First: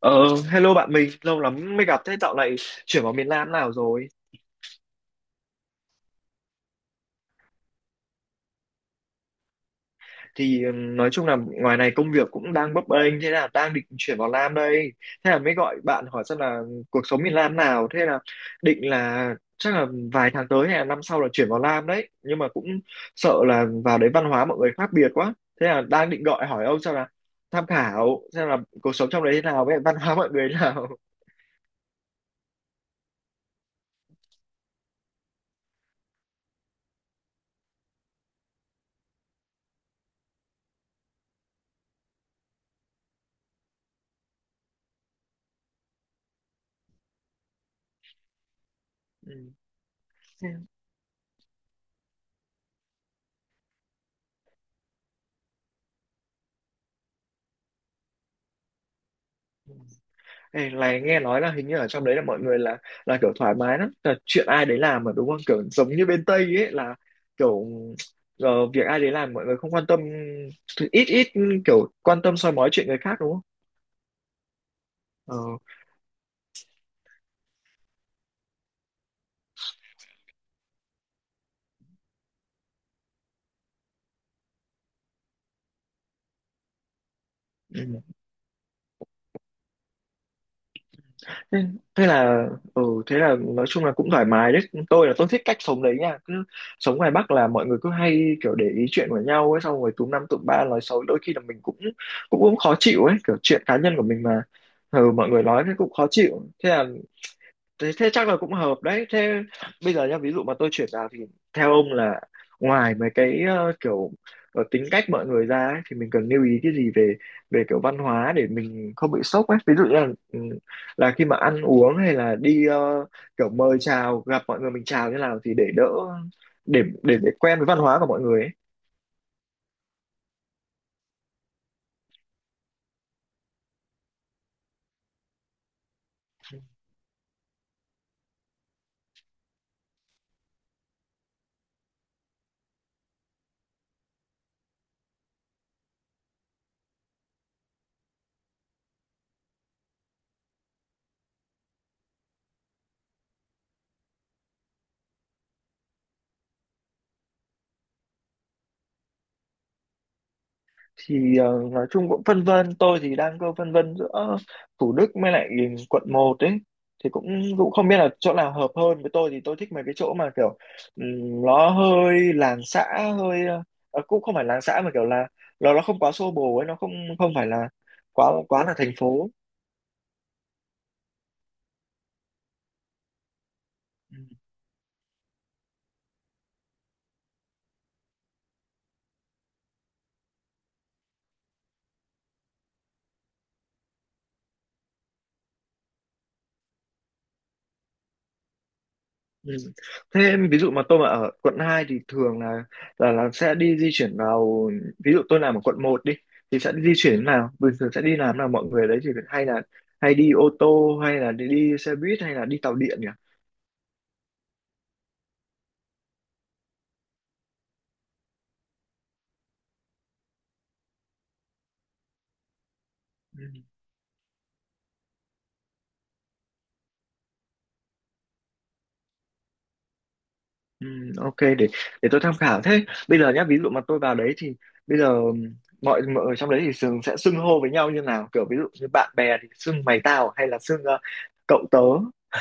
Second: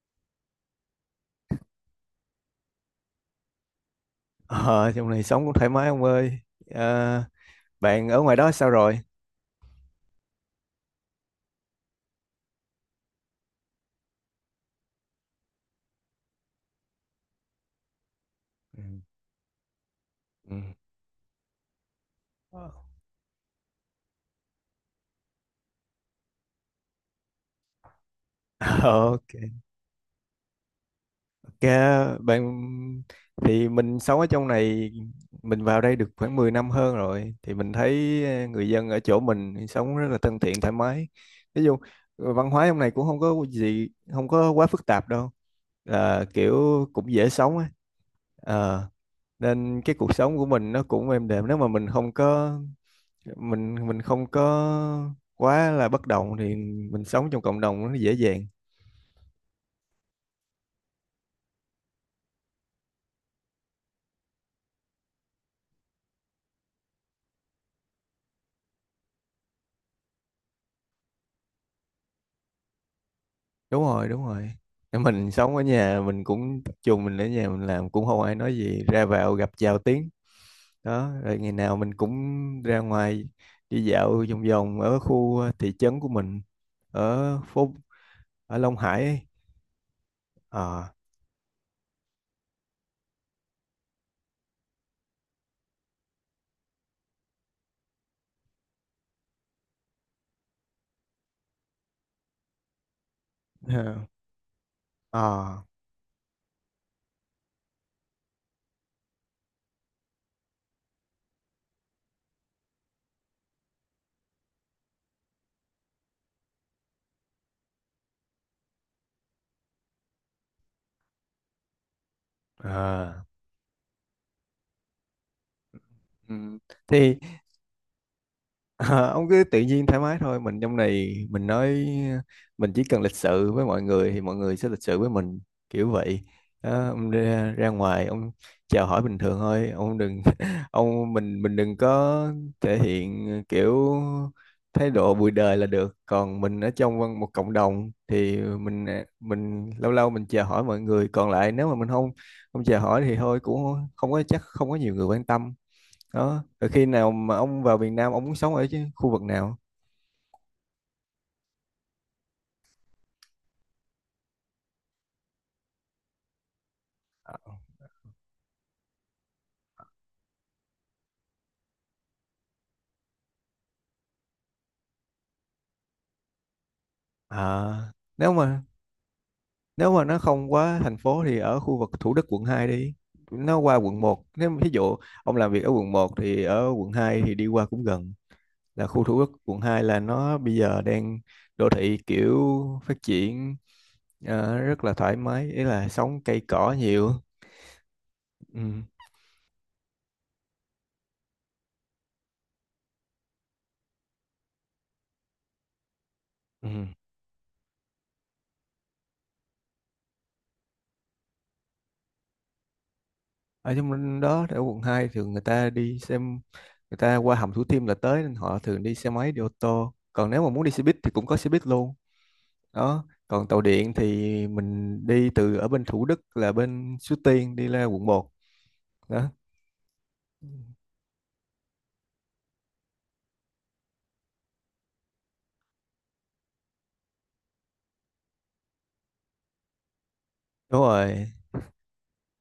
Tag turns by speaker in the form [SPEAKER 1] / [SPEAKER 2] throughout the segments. [SPEAKER 1] Ờ, Hello bạn mình, lâu lắm mới gặp. Thế dạo này chuyển vào miền Nam nào rồi?
[SPEAKER 2] Ờ, trong này sống cũng thoải mái ông ơi. Ờ, Bạn ở ngoài đó sao rồi?
[SPEAKER 1] Thì nói chung là ngoài này công việc cũng đang bấp bênh, thế là đang định chuyển vào Nam đây. Thế là mới gọi bạn hỏi xem là cuộc sống miền Nam nào, thế là
[SPEAKER 2] Ừ.
[SPEAKER 1] định là chắc là vài tháng
[SPEAKER 2] Ừ.
[SPEAKER 1] tới hay là năm sau là chuyển vào Nam đấy. Nhưng mà cũng
[SPEAKER 2] Ờ,
[SPEAKER 1] sợ là vào đấy văn hóa mọi người khác biệt quá. Thế là đang định gọi hỏi ông xem là tham khảo xem là cuộc sống trong đấy thế
[SPEAKER 2] ok.
[SPEAKER 1] nào với văn hóa mọi người thế nào.
[SPEAKER 2] Ok, bạn thì mình sống ở trong này, mình vào đây được khoảng 10 năm hơn rồi thì mình thấy người dân ở chỗ mình sống rất là thân thiện, thoải mái. Ví dụ văn hóa trong này cũng không có quá phức tạp đâu. Là kiểu cũng dễ sống á. Ờ, Nên cái cuộc sống của mình nó cũng êm đềm, nếu mà mình không có quá là bất động thì mình sống trong cộng đồng nó dễ dàng.
[SPEAKER 1] Ừ. Ê, này nghe nói là hình như ở trong đấy là mọi người là kiểu thoải mái lắm, là chuyện ai đấy làm mà đúng không, kiểu giống như bên Tây ấy, là kiểu việc ai đấy làm mọi người không quan tâm, ít ít kiểu quan tâm soi mói chuyện người khác, đúng không?
[SPEAKER 2] Đúng rồi, đúng rồi. Nếu mình
[SPEAKER 1] Ờ,
[SPEAKER 2] sống ở nhà, mình cũng tập trung, mình ở nhà mình làm cũng không ai nói gì, ra vào gặp chào tiếng đó. Rồi ngày nào mình cũng ra ngoài đi dạo vòng vòng ở khu thị trấn của mình, ở phố,
[SPEAKER 1] ừ.
[SPEAKER 2] ở Long Hải ấy. Ờ.
[SPEAKER 1] thế, thế là thế là nói chung là cũng thoải mái đấy. Tôi là tôi thích cách sống đấy nha, cứ sống ngoài Bắc là mọi người cứ hay kiểu để ý chuyện của nhau ấy, xong rồi túm năm tụm ba nói xấu, đôi khi là mình cũng cũng cũng khó chịu ấy, kiểu chuyện cá
[SPEAKER 2] Ờ,
[SPEAKER 1] nhân của mình mà, ừ, mọi người
[SPEAKER 2] ờ,
[SPEAKER 1] nói thế cũng khó chịu. Thế là thế chắc là cũng hợp đấy. Thế bây giờ nhá, ví dụ mà tôi chuyển vào thì theo ông là ngoài mấy cái kiểu tính cách mọi người ra ấy, thì mình cần lưu ý cái gì về về kiểu văn hóa để mình không bị sốc ấy, ví dụ như ừ, là khi mà ăn uống, hay là đi
[SPEAKER 2] ờ.
[SPEAKER 1] kiểu mời chào gặp mọi người mình chào như nào thì để đỡ,
[SPEAKER 2] Ừ.
[SPEAKER 1] để
[SPEAKER 2] thì
[SPEAKER 1] để để quen với văn hóa của mọi người ấy.
[SPEAKER 2] Ờ, ông cứ tự nhiên thoải mái thôi. Mình trong này mình nói mình chỉ cần lịch sự với mọi người thì mọi người sẽ lịch sự với mình, kiểu vậy. Đó, ông ra ngoài ông chào hỏi bình thường thôi. Ông đừng ông mình đừng có thể hiện kiểu thái độ bụi đời là được. Còn mình ở trong một cộng đồng thì mình lâu lâu mình chào hỏi mọi người, còn lại nếu mà mình không không chào hỏi thì thôi, cũng không có, chắc không có nhiều người quan tâm. Đó. Rồi khi nào mà ông vào Việt Nam ông muốn sống ở chứ khu vực nào?
[SPEAKER 1] Thì nói chung cũng phân vân. Tôi thì đang cơ phân vân giữa Thủ Đức với lại quận 1 ấy, thì cũng cũng không biết là chỗ nào hợp hơn với tôi. Thì tôi thích mấy cái chỗ mà kiểu nó hơi làng xã, hơi cũng không phải làng xã mà kiểu là nó không quá xô bồ ấy, nó không, không phải là
[SPEAKER 2] À, nếu
[SPEAKER 1] quá
[SPEAKER 2] mà
[SPEAKER 1] quá là thành phố.
[SPEAKER 2] nếu mà nó không quá thành phố thì ở khu vực Thủ Đức quận 2 đi, nó qua quận 1. Nếu mà ví dụ ông làm việc ở quận 1 thì ở quận 2 thì đi qua cũng gần. Là khu Thủ Đức quận 2 là nó bây giờ đang đô thị kiểu phát triển, rất là thoải mái, ý là sống cây cỏ nhiều. Ừ.
[SPEAKER 1] Ừ. Thế em, ví dụ mà tôi mà ở quận 2 thì thường là sẽ đi di chuyển vào, ví dụ tôi làm ở quận 1 đi, thì
[SPEAKER 2] Ừ.
[SPEAKER 1] sẽ di chuyển thế nào? Bình thường sẽ đi làm nào mọi người đấy, thì hay đi ô tô hay là đi xe buýt hay là đi tàu điện nhỉ?
[SPEAKER 2] Ở trong đó, ở quận 2 thường người ta đi xem, người ta qua hầm Thủ Thiêm là tới, nên họ thường đi xe máy, đi ô tô, còn nếu mà muốn đi xe buýt thì cũng có xe buýt luôn. Đó. Còn tàu
[SPEAKER 1] Ừ.
[SPEAKER 2] điện thì mình đi từ ở bên Thủ Đức, là bên Suối Tiên đi ra quận 1. Đó.
[SPEAKER 1] Ừ, ok, để tôi tham khảo. Thế bây giờ nhá, ví dụ mà tôi vào đấy thì bây giờ mọi mọi người trong đấy thì thường sẽ xưng hô với nhau như nào, kiểu ví dụ như bạn bè thì xưng mày tao hay là
[SPEAKER 2] Đúng
[SPEAKER 1] xưng
[SPEAKER 2] rồi.
[SPEAKER 1] cậu tớ?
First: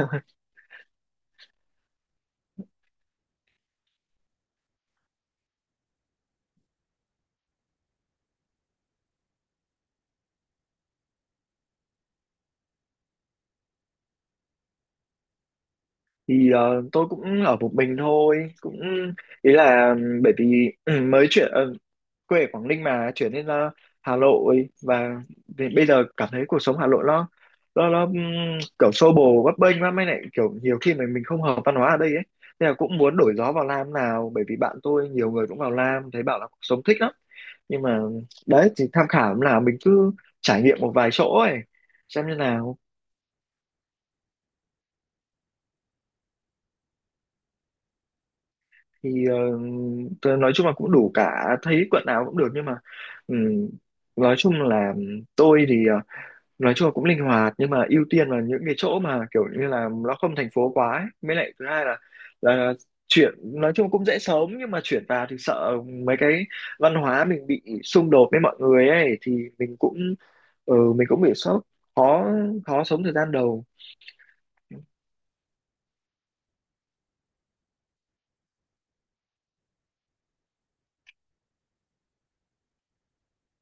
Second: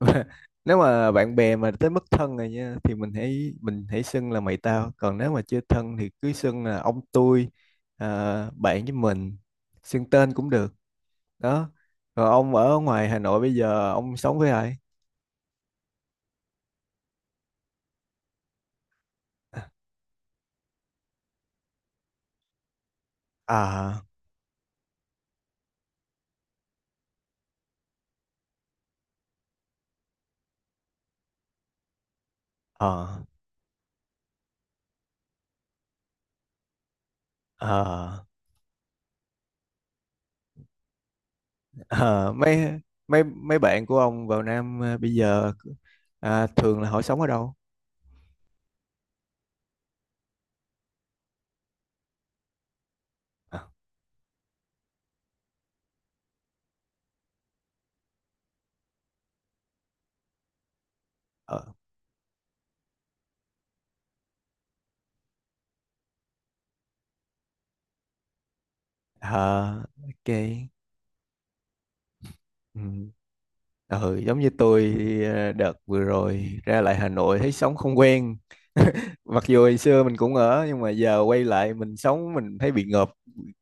[SPEAKER 2] Nếu mà bạn bè mà tới mức thân rồi nha thì mình hãy xưng là mày tao, còn nếu mà chưa thân thì cứ xưng là ông tôi. À, bạn với mình xưng tên cũng được. Đó. Rồi ông ở ngoài Hà Nội bây giờ ông sống với ai?
[SPEAKER 1] Thì tôi cũng ở một mình thôi, ý là bởi vì mới chuyển, quê ở Quảng Ninh mà chuyển lên
[SPEAKER 2] À.
[SPEAKER 1] Hà Nội, và vì bây giờ cảm thấy cuộc sống Hà Nội nó kiểu xô bồ bấp bênh lắm, mới lại kiểu nhiều khi mà mình không hợp văn hóa ở đây ấy, nên là cũng muốn
[SPEAKER 2] ờ
[SPEAKER 1] đổi gió vào Nam nào, bởi vì bạn tôi nhiều người cũng vào Nam thấy bảo là cuộc sống thích lắm.
[SPEAKER 2] ờ.
[SPEAKER 1] Nhưng mà đấy, thì tham khảo là mình cứ trải nghiệm một vài chỗ ấy xem
[SPEAKER 2] Ờ,
[SPEAKER 1] như nào.
[SPEAKER 2] mấy mấy mấy bạn của ông vào Nam à, bây giờ à, thường là họ sống ở đâu?
[SPEAKER 1] Thì tớ nói chung là cũng đủ cả, thấy quận nào cũng được, nhưng mà
[SPEAKER 2] À,
[SPEAKER 1] ừm, nói chung là tôi thì nói chung là cũng linh hoạt, nhưng mà ưu tiên là những cái chỗ mà kiểu như là nó không thành phố quá ấy. Mới lại
[SPEAKER 2] ờ
[SPEAKER 1] thứ hai là chuyển, nói chung cũng dễ sống nhưng mà chuyển vào thì sợ mấy cái văn hóa mình bị xung đột với mọi người ấy, thì mình
[SPEAKER 2] ờ,
[SPEAKER 1] cũng
[SPEAKER 2] ok.
[SPEAKER 1] mình cũng bị sốc, khó
[SPEAKER 2] Ừ.
[SPEAKER 1] khó sống thời gian đầu.
[SPEAKER 2] Ừ, giống như tôi đợt vừa rồi ra lại Hà Nội thấy sống không quen. Mặc dù hồi xưa mình cũng ở nhưng mà giờ quay lại mình sống, mình thấy bị ngợp,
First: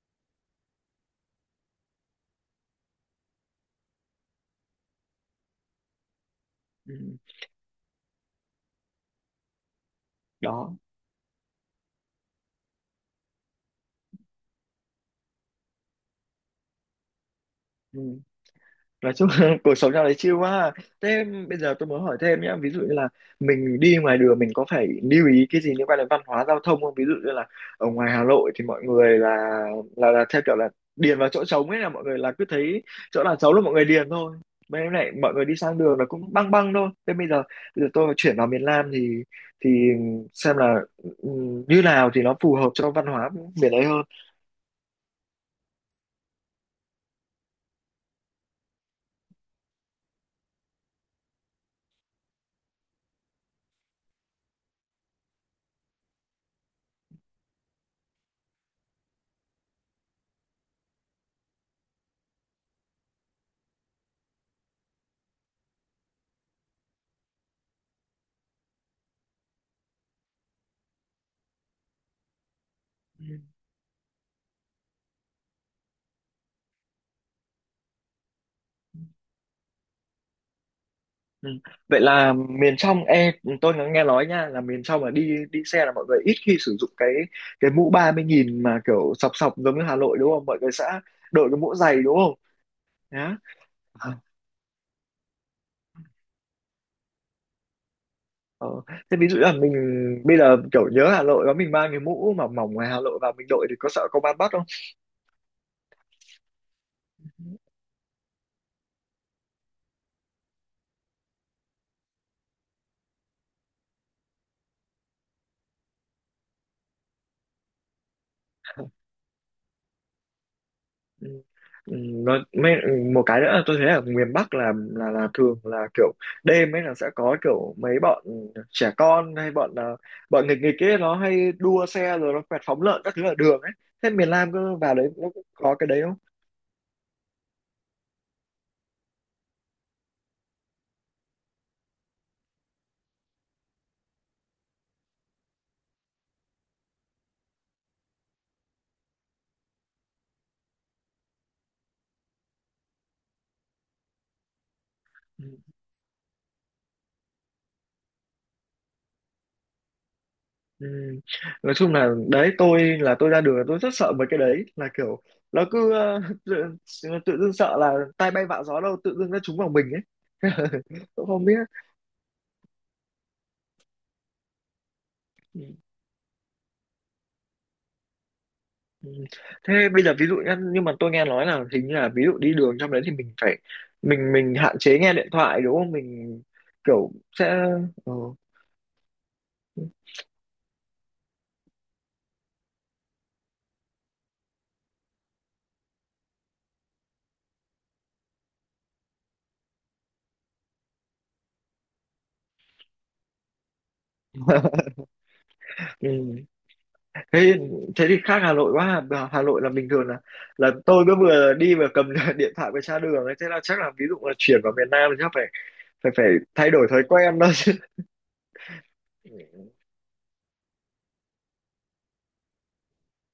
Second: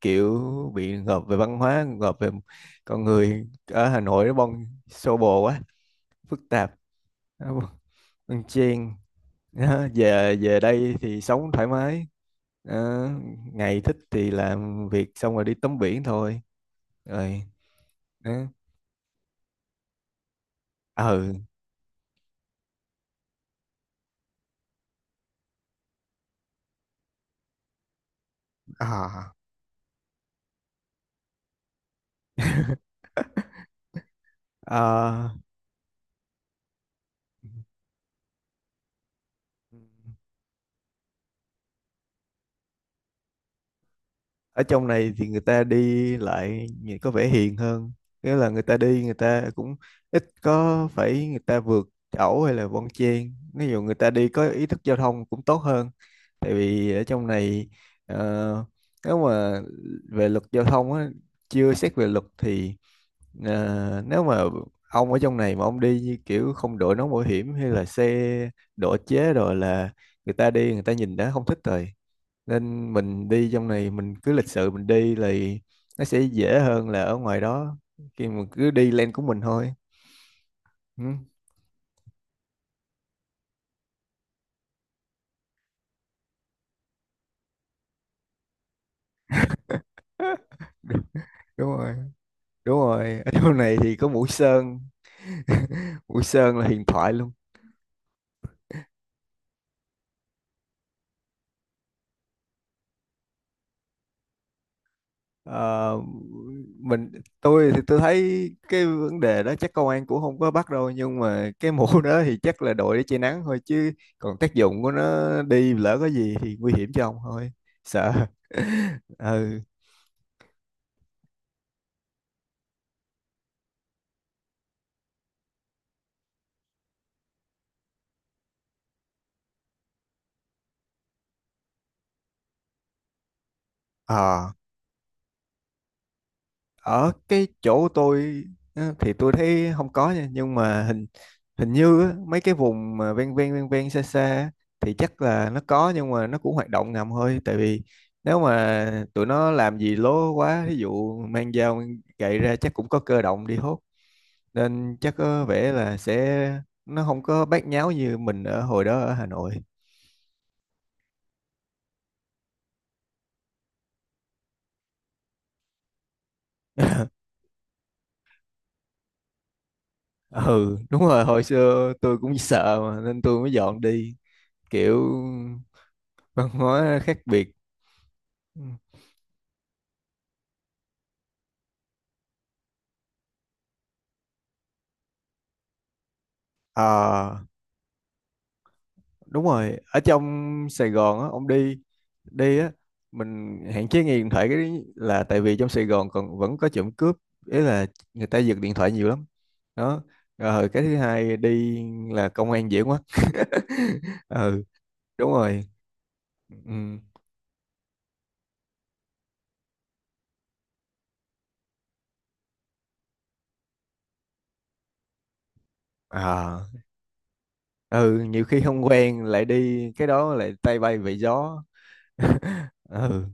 [SPEAKER 2] kiểu bị ngợp về văn hóa, ngợp về con người. Ở Hà Nội nó bon xô bồ quá, phức tạp,
[SPEAKER 1] Ừ,
[SPEAKER 2] nó bon chen. Đó, về về
[SPEAKER 1] đó.
[SPEAKER 2] đây thì sống thoải mái. Đó, ngày thích thì làm việc xong rồi đi tắm biển thôi. Rồi.
[SPEAKER 1] Ừ.
[SPEAKER 2] Đó. Ừ.
[SPEAKER 1] Nói chung là cuộc sống trong đấy chill quá à. Thế bây giờ tôi muốn hỏi thêm nhé, ví dụ như là mình đi ngoài đường mình có phải lưu ý cái gì liên quan đến văn hóa giao thông không, ví dụ như là ở ngoài Hà Nội thì mọi người là
[SPEAKER 2] À.
[SPEAKER 1] là, là theo kiểu là điền vào chỗ trống ấy, là mọi người là cứ thấy chỗ nào trống là mọi người điền thôi, bên em này
[SPEAKER 2] Ờ.
[SPEAKER 1] mọi người đi sang đường là cũng băng băng thôi. Thế bây giờ tôi chuyển vào miền Nam thì xem là như nào thì nó phù hợp cho văn hóa miền đấy hơn.
[SPEAKER 2] Ở trong này thì người ta đi lại nhìn có vẻ hiền hơn. Nghĩa là người ta đi, người ta cũng ít có phải người ta vượt ẩu hay là bon chen. Ví dụ người ta đi có ý thức giao thông cũng tốt hơn. Tại vì ở trong này ờ, nếu mà về luật giao thông á, chưa xét về luật thì nếu mà ông ở trong này mà ông đi như kiểu không đội nón bảo hiểm hay là xe độ chế rồi là người ta đi người ta nhìn đã không thích rồi. Nên mình đi trong này mình cứ lịch sự, mình đi là nó sẽ dễ hơn là ở ngoài đó, khi mà cứ đi lên của mình thôi. Ừ.
[SPEAKER 1] Ừ. Vậy là miền trong, e tôi có nghe nói nha, là miền trong là đi đi xe là mọi người ít khi sử dụng cái mũ 30.000 mà kiểu sọc sọc giống như Hà Nội đúng không? Mọi người sẽ đội cái
[SPEAKER 2] Đúng
[SPEAKER 1] mũ
[SPEAKER 2] rồi,
[SPEAKER 1] dày đúng không?
[SPEAKER 2] đúng rồi. Ở
[SPEAKER 1] Nhá.
[SPEAKER 2] trong này thì có
[SPEAKER 1] Ờ.
[SPEAKER 2] Mũi Sơn. Mũi Sơn là huyền thoại luôn.
[SPEAKER 1] Ờ. Thế ví dụ là mình bây giờ kiểu nhớ Hà Nội đó, mình mang cái mũ mà mỏng ngoài Hà Nội và mình đội thì có sợ công an bắt?
[SPEAKER 2] Ờ, mình Tôi thì tôi thấy cái vấn đề đó chắc công an cũng không có bắt đâu, nhưng mà cái mũ đó thì chắc là đội để che nắng thôi chứ, còn tác dụng của nó, đi lỡ có gì thì nguy hiểm cho ông thôi, sợ. Ừ.
[SPEAKER 1] Ừ. Ừ, nó mấy, một cái nữa tôi thấy ở miền Bắc là thường là kiểu đêm ấy là sẽ có kiểu mấy bọn trẻ con hay bọn nghịch nghịch ấy nó hay đua xe, rồi nó quẹt phóng lợn các thứ ở đường ấy. Thế miền Nam
[SPEAKER 2] À,
[SPEAKER 1] cứ vào đấy nó cũng có cái đấy không?
[SPEAKER 2] ở cái chỗ tôi á, thì tôi thấy không có nha, nhưng mà hình hình như á, mấy cái vùng mà ven ven ven ven xa xa á, thì chắc là nó có, nhưng mà nó cũng hoạt động ngầm thôi. Tại vì nếu mà tụi nó làm gì lố quá, ví dụ mang dao mang gậy ra, chắc cũng có cơ động đi hốt, nên chắc
[SPEAKER 1] Ừ.
[SPEAKER 2] có vẻ là sẽ nó không có bát nháo như mình ở hồi đó ở Hà Nội.
[SPEAKER 1] Ừ. Nói chung là đấy, tôi là tôi ra đường là tôi rất sợ mấy cái đấy, là kiểu nó cứ tự, tự dưng sợ là tai bay vạ gió đâu tự dưng nó trúng vào mình ấy.
[SPEAKER 2] Ừ, đúng rồi.
[SPEAKER 1] Cũng
[SPEAKER 2] Hồi
[SPEAKER 1] không biết.
[SPEAKER 2] xưa tôi cũng sợ mà, nên tôi mới dọn đi, kiểu
[SPEAKER 1] Ừ.
[SPEAKER 2] văn hóa khác biệt.
[SPEAKER 1] Ừ. Thế bây giờ ví dụ nhá, nhưng mà tôi nghe nói là hình như là, ví dụ đi đường trong đấy thì mình phải mình hạn chế nghe điện thoại đúng không? Mình kiểu
[SPEAKER 2] Ờ,
[SPEAKER 1] sẽ, ừ.
[SPEAKER 2] đúng rồi. Ở trong Sài Gòn á, ông đi đi á, mình hạn chế nghe điện thoại, cái là tại vì trong Sài Gòn còn vẫn có trộm cướp, ý là người ta giật điện thoại nhiều lắm. Đó. Rồi cái thứ hai đi là công an dễ quá. Ừ, đúng rồi.
[SPEAKER 1] Ừ.
[SPEAKER 2] Ừ.
[SPEAKER 1] Thế thế thì khác Hà Nội quá. Hà Hà Nội là bình thường là tôi cứ vừa đi vừa cầm điện thoại vừa tra đường ấy. Thế là chắc là ví dụ là chuyển vào miền Nam thì chắc phải phải phải
[SPEAKER 2] À.
[SPEAKER 1] thay đổi thói quen đó chứ.
[SPEAKER 2] Ừ, nhiều khi không quen lại đi cái đó lại tay bay về gió. Ừ.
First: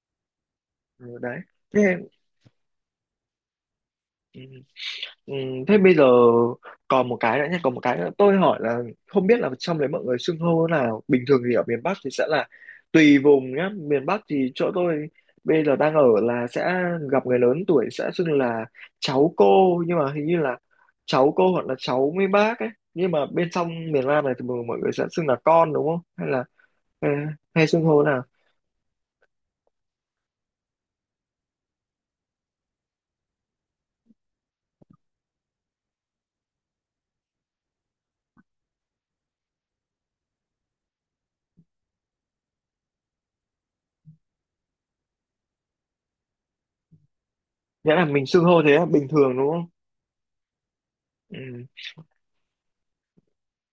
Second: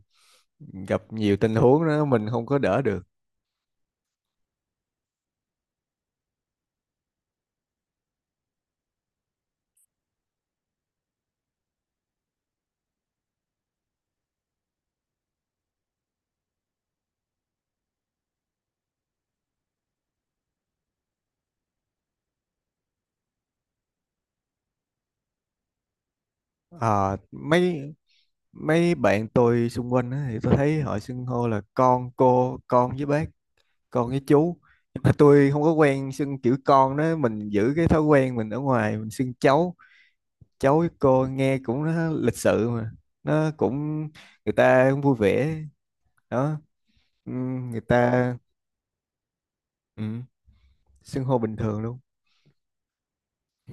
[SPEAKER 2] Gặp
[SPEAKER 1] Ừ,
[SPEAKER 2] nhiều
[SPEAKER 1] đấy.
[SPEAKER 2] tình
[SPEAKER 1] Thế,
[SPEAKER 2] huống đó mình không có đỡ được.
[SPEAKER 1] ừ. Ừ, thế bây giờ còn một cái nữa nhé, còn một cái nữa. Tôi hỏi là không biết là trong đấy mọi người xưng hô thế nào. Bình thường thì ở miền Bắc thì sẽ là tùy vùng nhá. Miền Bắc thì chỗ tôi bây giờ đang ở là sẽ gặp người lớn tuổi sẽ xưng là cháu cô, nhưng mà hình như là cháu cô hoặc là cháu mấy bác ấy. Nhưng mà bên trong miền Nam này thì mọi mọi người sẽ xưng là con đúng không? Hay là hay,
[SPEAKER 2] À,
[SPEAKER 1] hay xưng
[SPEAKER 2] mấy
[SPEAKER 1] hô thế nào?
[SPEAKER 2] mấy bạn tôi xung quanh á, thì tôi thấy họ xưng hô là con cô, con với bác, con với chú. Nhưng mà tôi không có quen xưng kiểu con đó, mình giữ cái thói quen mình ở ngoài mình xưng cháu, cháu với cô nghe cũng nó lịch sự mà, nó cũng, người ta cũng vui vẻ. Đó. Người
[SPEAKER 1] Nghĩa là mình
[SPEAKER 2] ta
[SPEAKER 1] xưng hô thế là bình thường đúng không?
[SPEAKER 2] ừm, xưng hô bình
[SPEAKER 1] Ừ.
[SPEAKER 2] thường luôn.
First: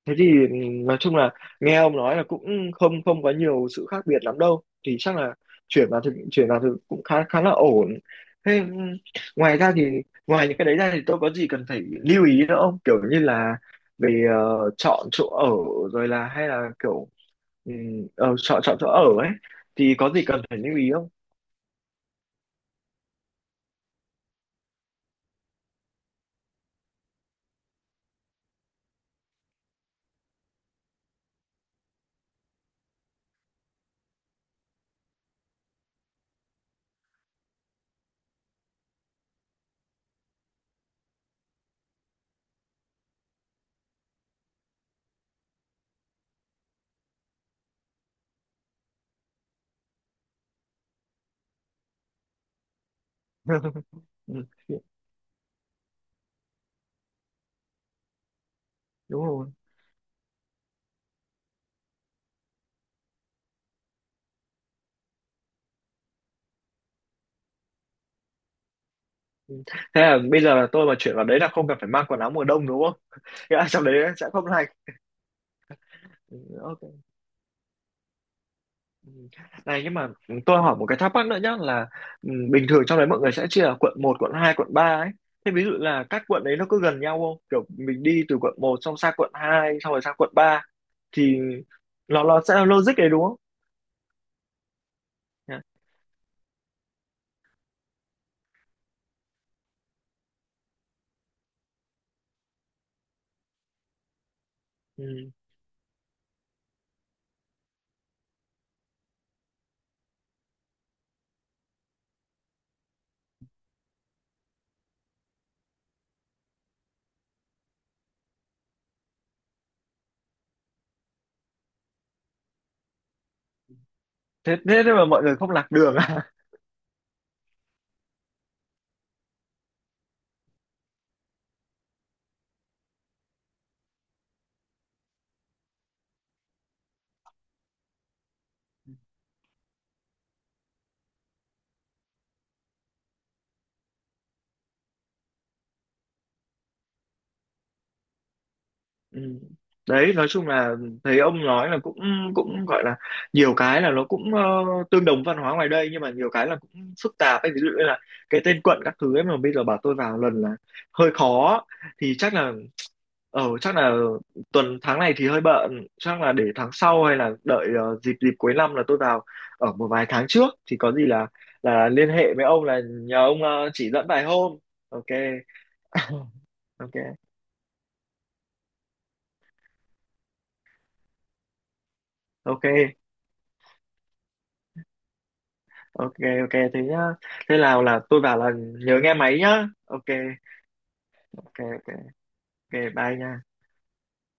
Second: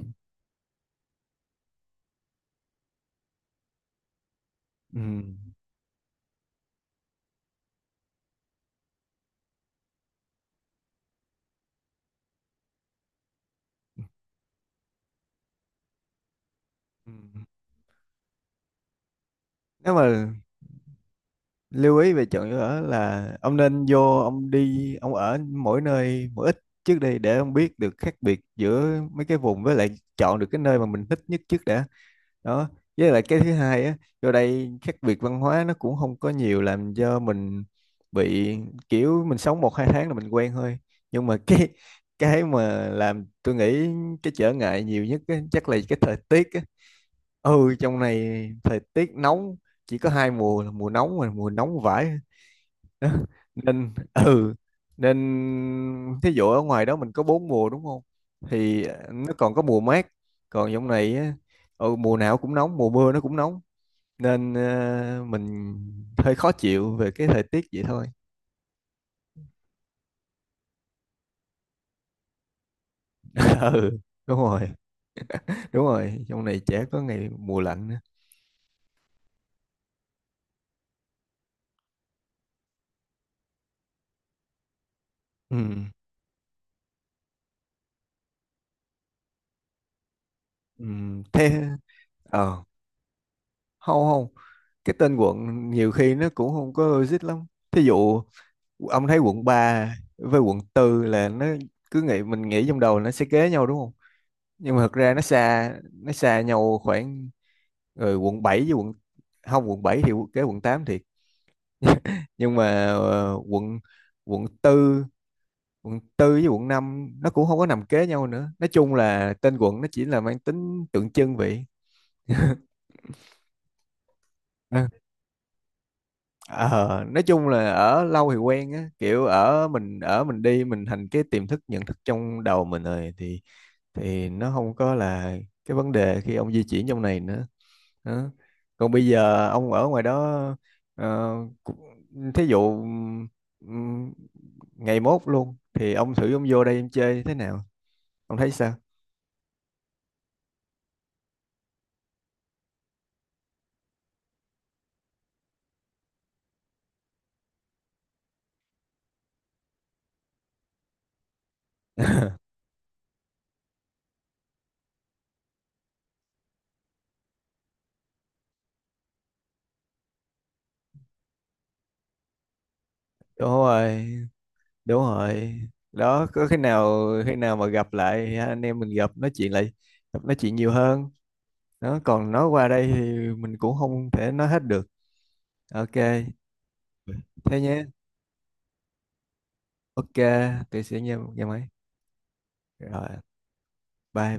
[SPEAKER 1] Thế thì nói chung là nghe ông nói là cũng không, không có nhiều sự khác biệt lắm đâu, thì chắc là
[SPEAKER 2] Ừm.
[SPEAKER 1] chuyển vào thực cũng khá khá là ổn. Thế ngoài ra thì, ngoài những cái đấy ra thì tôi có gì cần phải lưu ý nữa không? Kiểu như là về chọn chỗ ở, rồi là hay là kiểu
[SPEAKER 2] Ừm.
[SPEAKER 1] chọn chọn chỗ ở ấy thì
[SPEAKER 2] Nếu mà
[SPEAKER 1] có gì cần phải lưu ý không?
[SPEAKER 2] lưu ý về chọn chỗ ở là ông nên vô, ông đi ông ở mỗi nơi mỗi ít trước đi để ông biết được khác biệt giữa mấy cái vùng, với lại chọn được cái nơi mà mình thích nhất trước đã. Đó. Với lại cái thứ hai á, vô đây khác biệt văn hóa nó cũng không có nhiều, làm cho mình bị kiểu mình sống một hai tháng là mình quen thôi. Nhưng mà cái mà làm tôi nghĩ cái trở ngại nhiều nhất á, chắc là cái thời tiết á. Ừ, trong này thời tiết nóng, chỉ có hai mùa là mùa nóng và mùa nóng vãi. Đó. Nên
[SPEAKER 1] Ừ,
[SPEAKER 2] ừ nên thí dụ ở ngoài đó mình có bốn mùa, đúng không? Thì
[SPEAKER 1] đúng
[SPEAKER 2] nó
[SPEAKER 1] rồi.
[SPEAKER 2] còn có mùa mát. Còn trong này á, ừ, mùa nào cũng nóng, mùa mưa nó cũng nóng. Nên mình hơi khó chịu về cái thời tiết vậy thôi.
[SPEAKER 1] Ừ. Thế là bây giờ là tôi mà chuyển vào đấy là không cần phải mang quần áo mùa đông đúng không? Nghĩa là trong đấy
[SPEAKER 2] Ừ,
[SPEAKER 1] sẽ
[SPEAKER 2] đúng
[SPEAKER 1] không lạnh.
[SPEAKER 2] rồi, đúng rồi.
[SPEAKER 1] Ừ,
[SPEAKER 2] Trong này
[SPEAKER 1] ok.
[SPEAKER 2] chả có ngày mùa lạnh nữa.
[SPEAKER 1] Ừ. Này nhưng mà tôi hỏi một cái thắc mắc nữa nhá, là bình thường trong đấy mọi người sẽ chia là quận 1, quận 2, quận 3 ấy. Thế
[SPEAKER 2] Ừ,
[SPEAKER 1] ví dụ là các quận đấy nó có gần nhau không? Kiểu mình đi từ quận 1 xong sang quận 2 xong rồi sang quận 3
[SPEAKER 2] ừ.
[SPEAKER 1] thì
[SPEAKER 2] Thế,
[SPEAKER 1] nó sẽ
[SPEAKER 2] ờ
[SPEAKER 1] là logic đấy đúng không?
[SPEAKER 2] không không, cái tên
[SPEAKER 1] Dạ.
[SPEAKER 2] quận nhiều khi nó cũng không có logic lắm. Thí dụ ông thấy quận 3 với quận 4 là nó, cứ nghĩ mình nghĩ trong đầu nó sẽ kế nhau đúng không, nhưng mà thật ra nó
[SPEAKER 1] Ừ.
[SPEAKER 2] xa nó xa nhau khoảng. Rồi quận 7 với quận không, quận 7 thì kế quận 8 thiệt. Nhưng mà quận quận tư quận tư với quận 5 nó cũng không có nằm kế nhau nữa. Nói chung là tên quận nó chỉ là mang tính tượng trưng vậy.
[SPEAKER 1] Thế
[SPEAKER 2] Ừ.
[SPEAKER 1] thế thế mà mọi người không lạc đường à?
[SPEAKER 2] Ờ, nói chung là ở lâu thì quen á, kiểu ở mình đi mình thành cái tiềm thức nhận thức trong đầu mình rồi thì nó không có là cái vấn đề khi ông di chuyển trong này nữa. Đó. Còn bây giờ ông ở ngoài đó, ờ, cũng- thí dụ ừm, ngày mốt luôn thì ông thử ông vô đây em chơi thế nào, ông thấy sao?
[SPEAKER 1] Ừ. Đấy, nói chung là thấy ông nói là cũng cũng gọi là nhiều cái là nó cũng tương đồng văn hóa ngoài đây, nhưng mà nhiều cái là cũng phức tạp ấy, ví dụ như là cái tên quận các thứ ấy mà bây giờ bảo tôi vào lần là hơi khó, thì chắc là tuần tháng này thì hơi bận, chắc là để tháng sau hay là đợi dịp dịp cuối năm là tôi vào ở một vài tháng trước, thì có gì là liên hệ với ông là nhờ ông
[SPEAKER 2] Đúng
[SPEAKER 1] chỉ
[SPEAKER 2] rồi,
[SPEAKER 1] dẫn vài hôm.
[SPEAKER 2] đúng
[SPEAKER 1] Ok.
[SPEAKER 2] rồi. Đó, có
[SPEAKER 1] Ok,
[SPEAKER 2] khi nào mà gặp lại ha, anh em mình gặp nói chuyện lại, gặp nói chuyện nhiều hơn. Đó. Còn nói
[SPEAKER 1] ok,
[SPEAKER 2] qua đây thì mình cũng không thể nói hết được. Ok,
[SPEAKER 1] ok, ok, thế nhá. Thế
[SPEAKER 2] thế
[SPEAKER 1] nào
[SPEAKER 2] nhé.
[SPEAKER 1] là tôi bảo là nhớ nghe máy nhá. Ok.
[SPEAKER 2] Ok, tôi sẽ nghe nghe
[SPEAKER 1] Ok,
[SPEAKER 2] máy.
[SPEAKER 1] ok, ok,
[SPEAKER 2] Rồi.
[SPEAKER 1] bye nha.
[SPEAKER 2] Bye bye.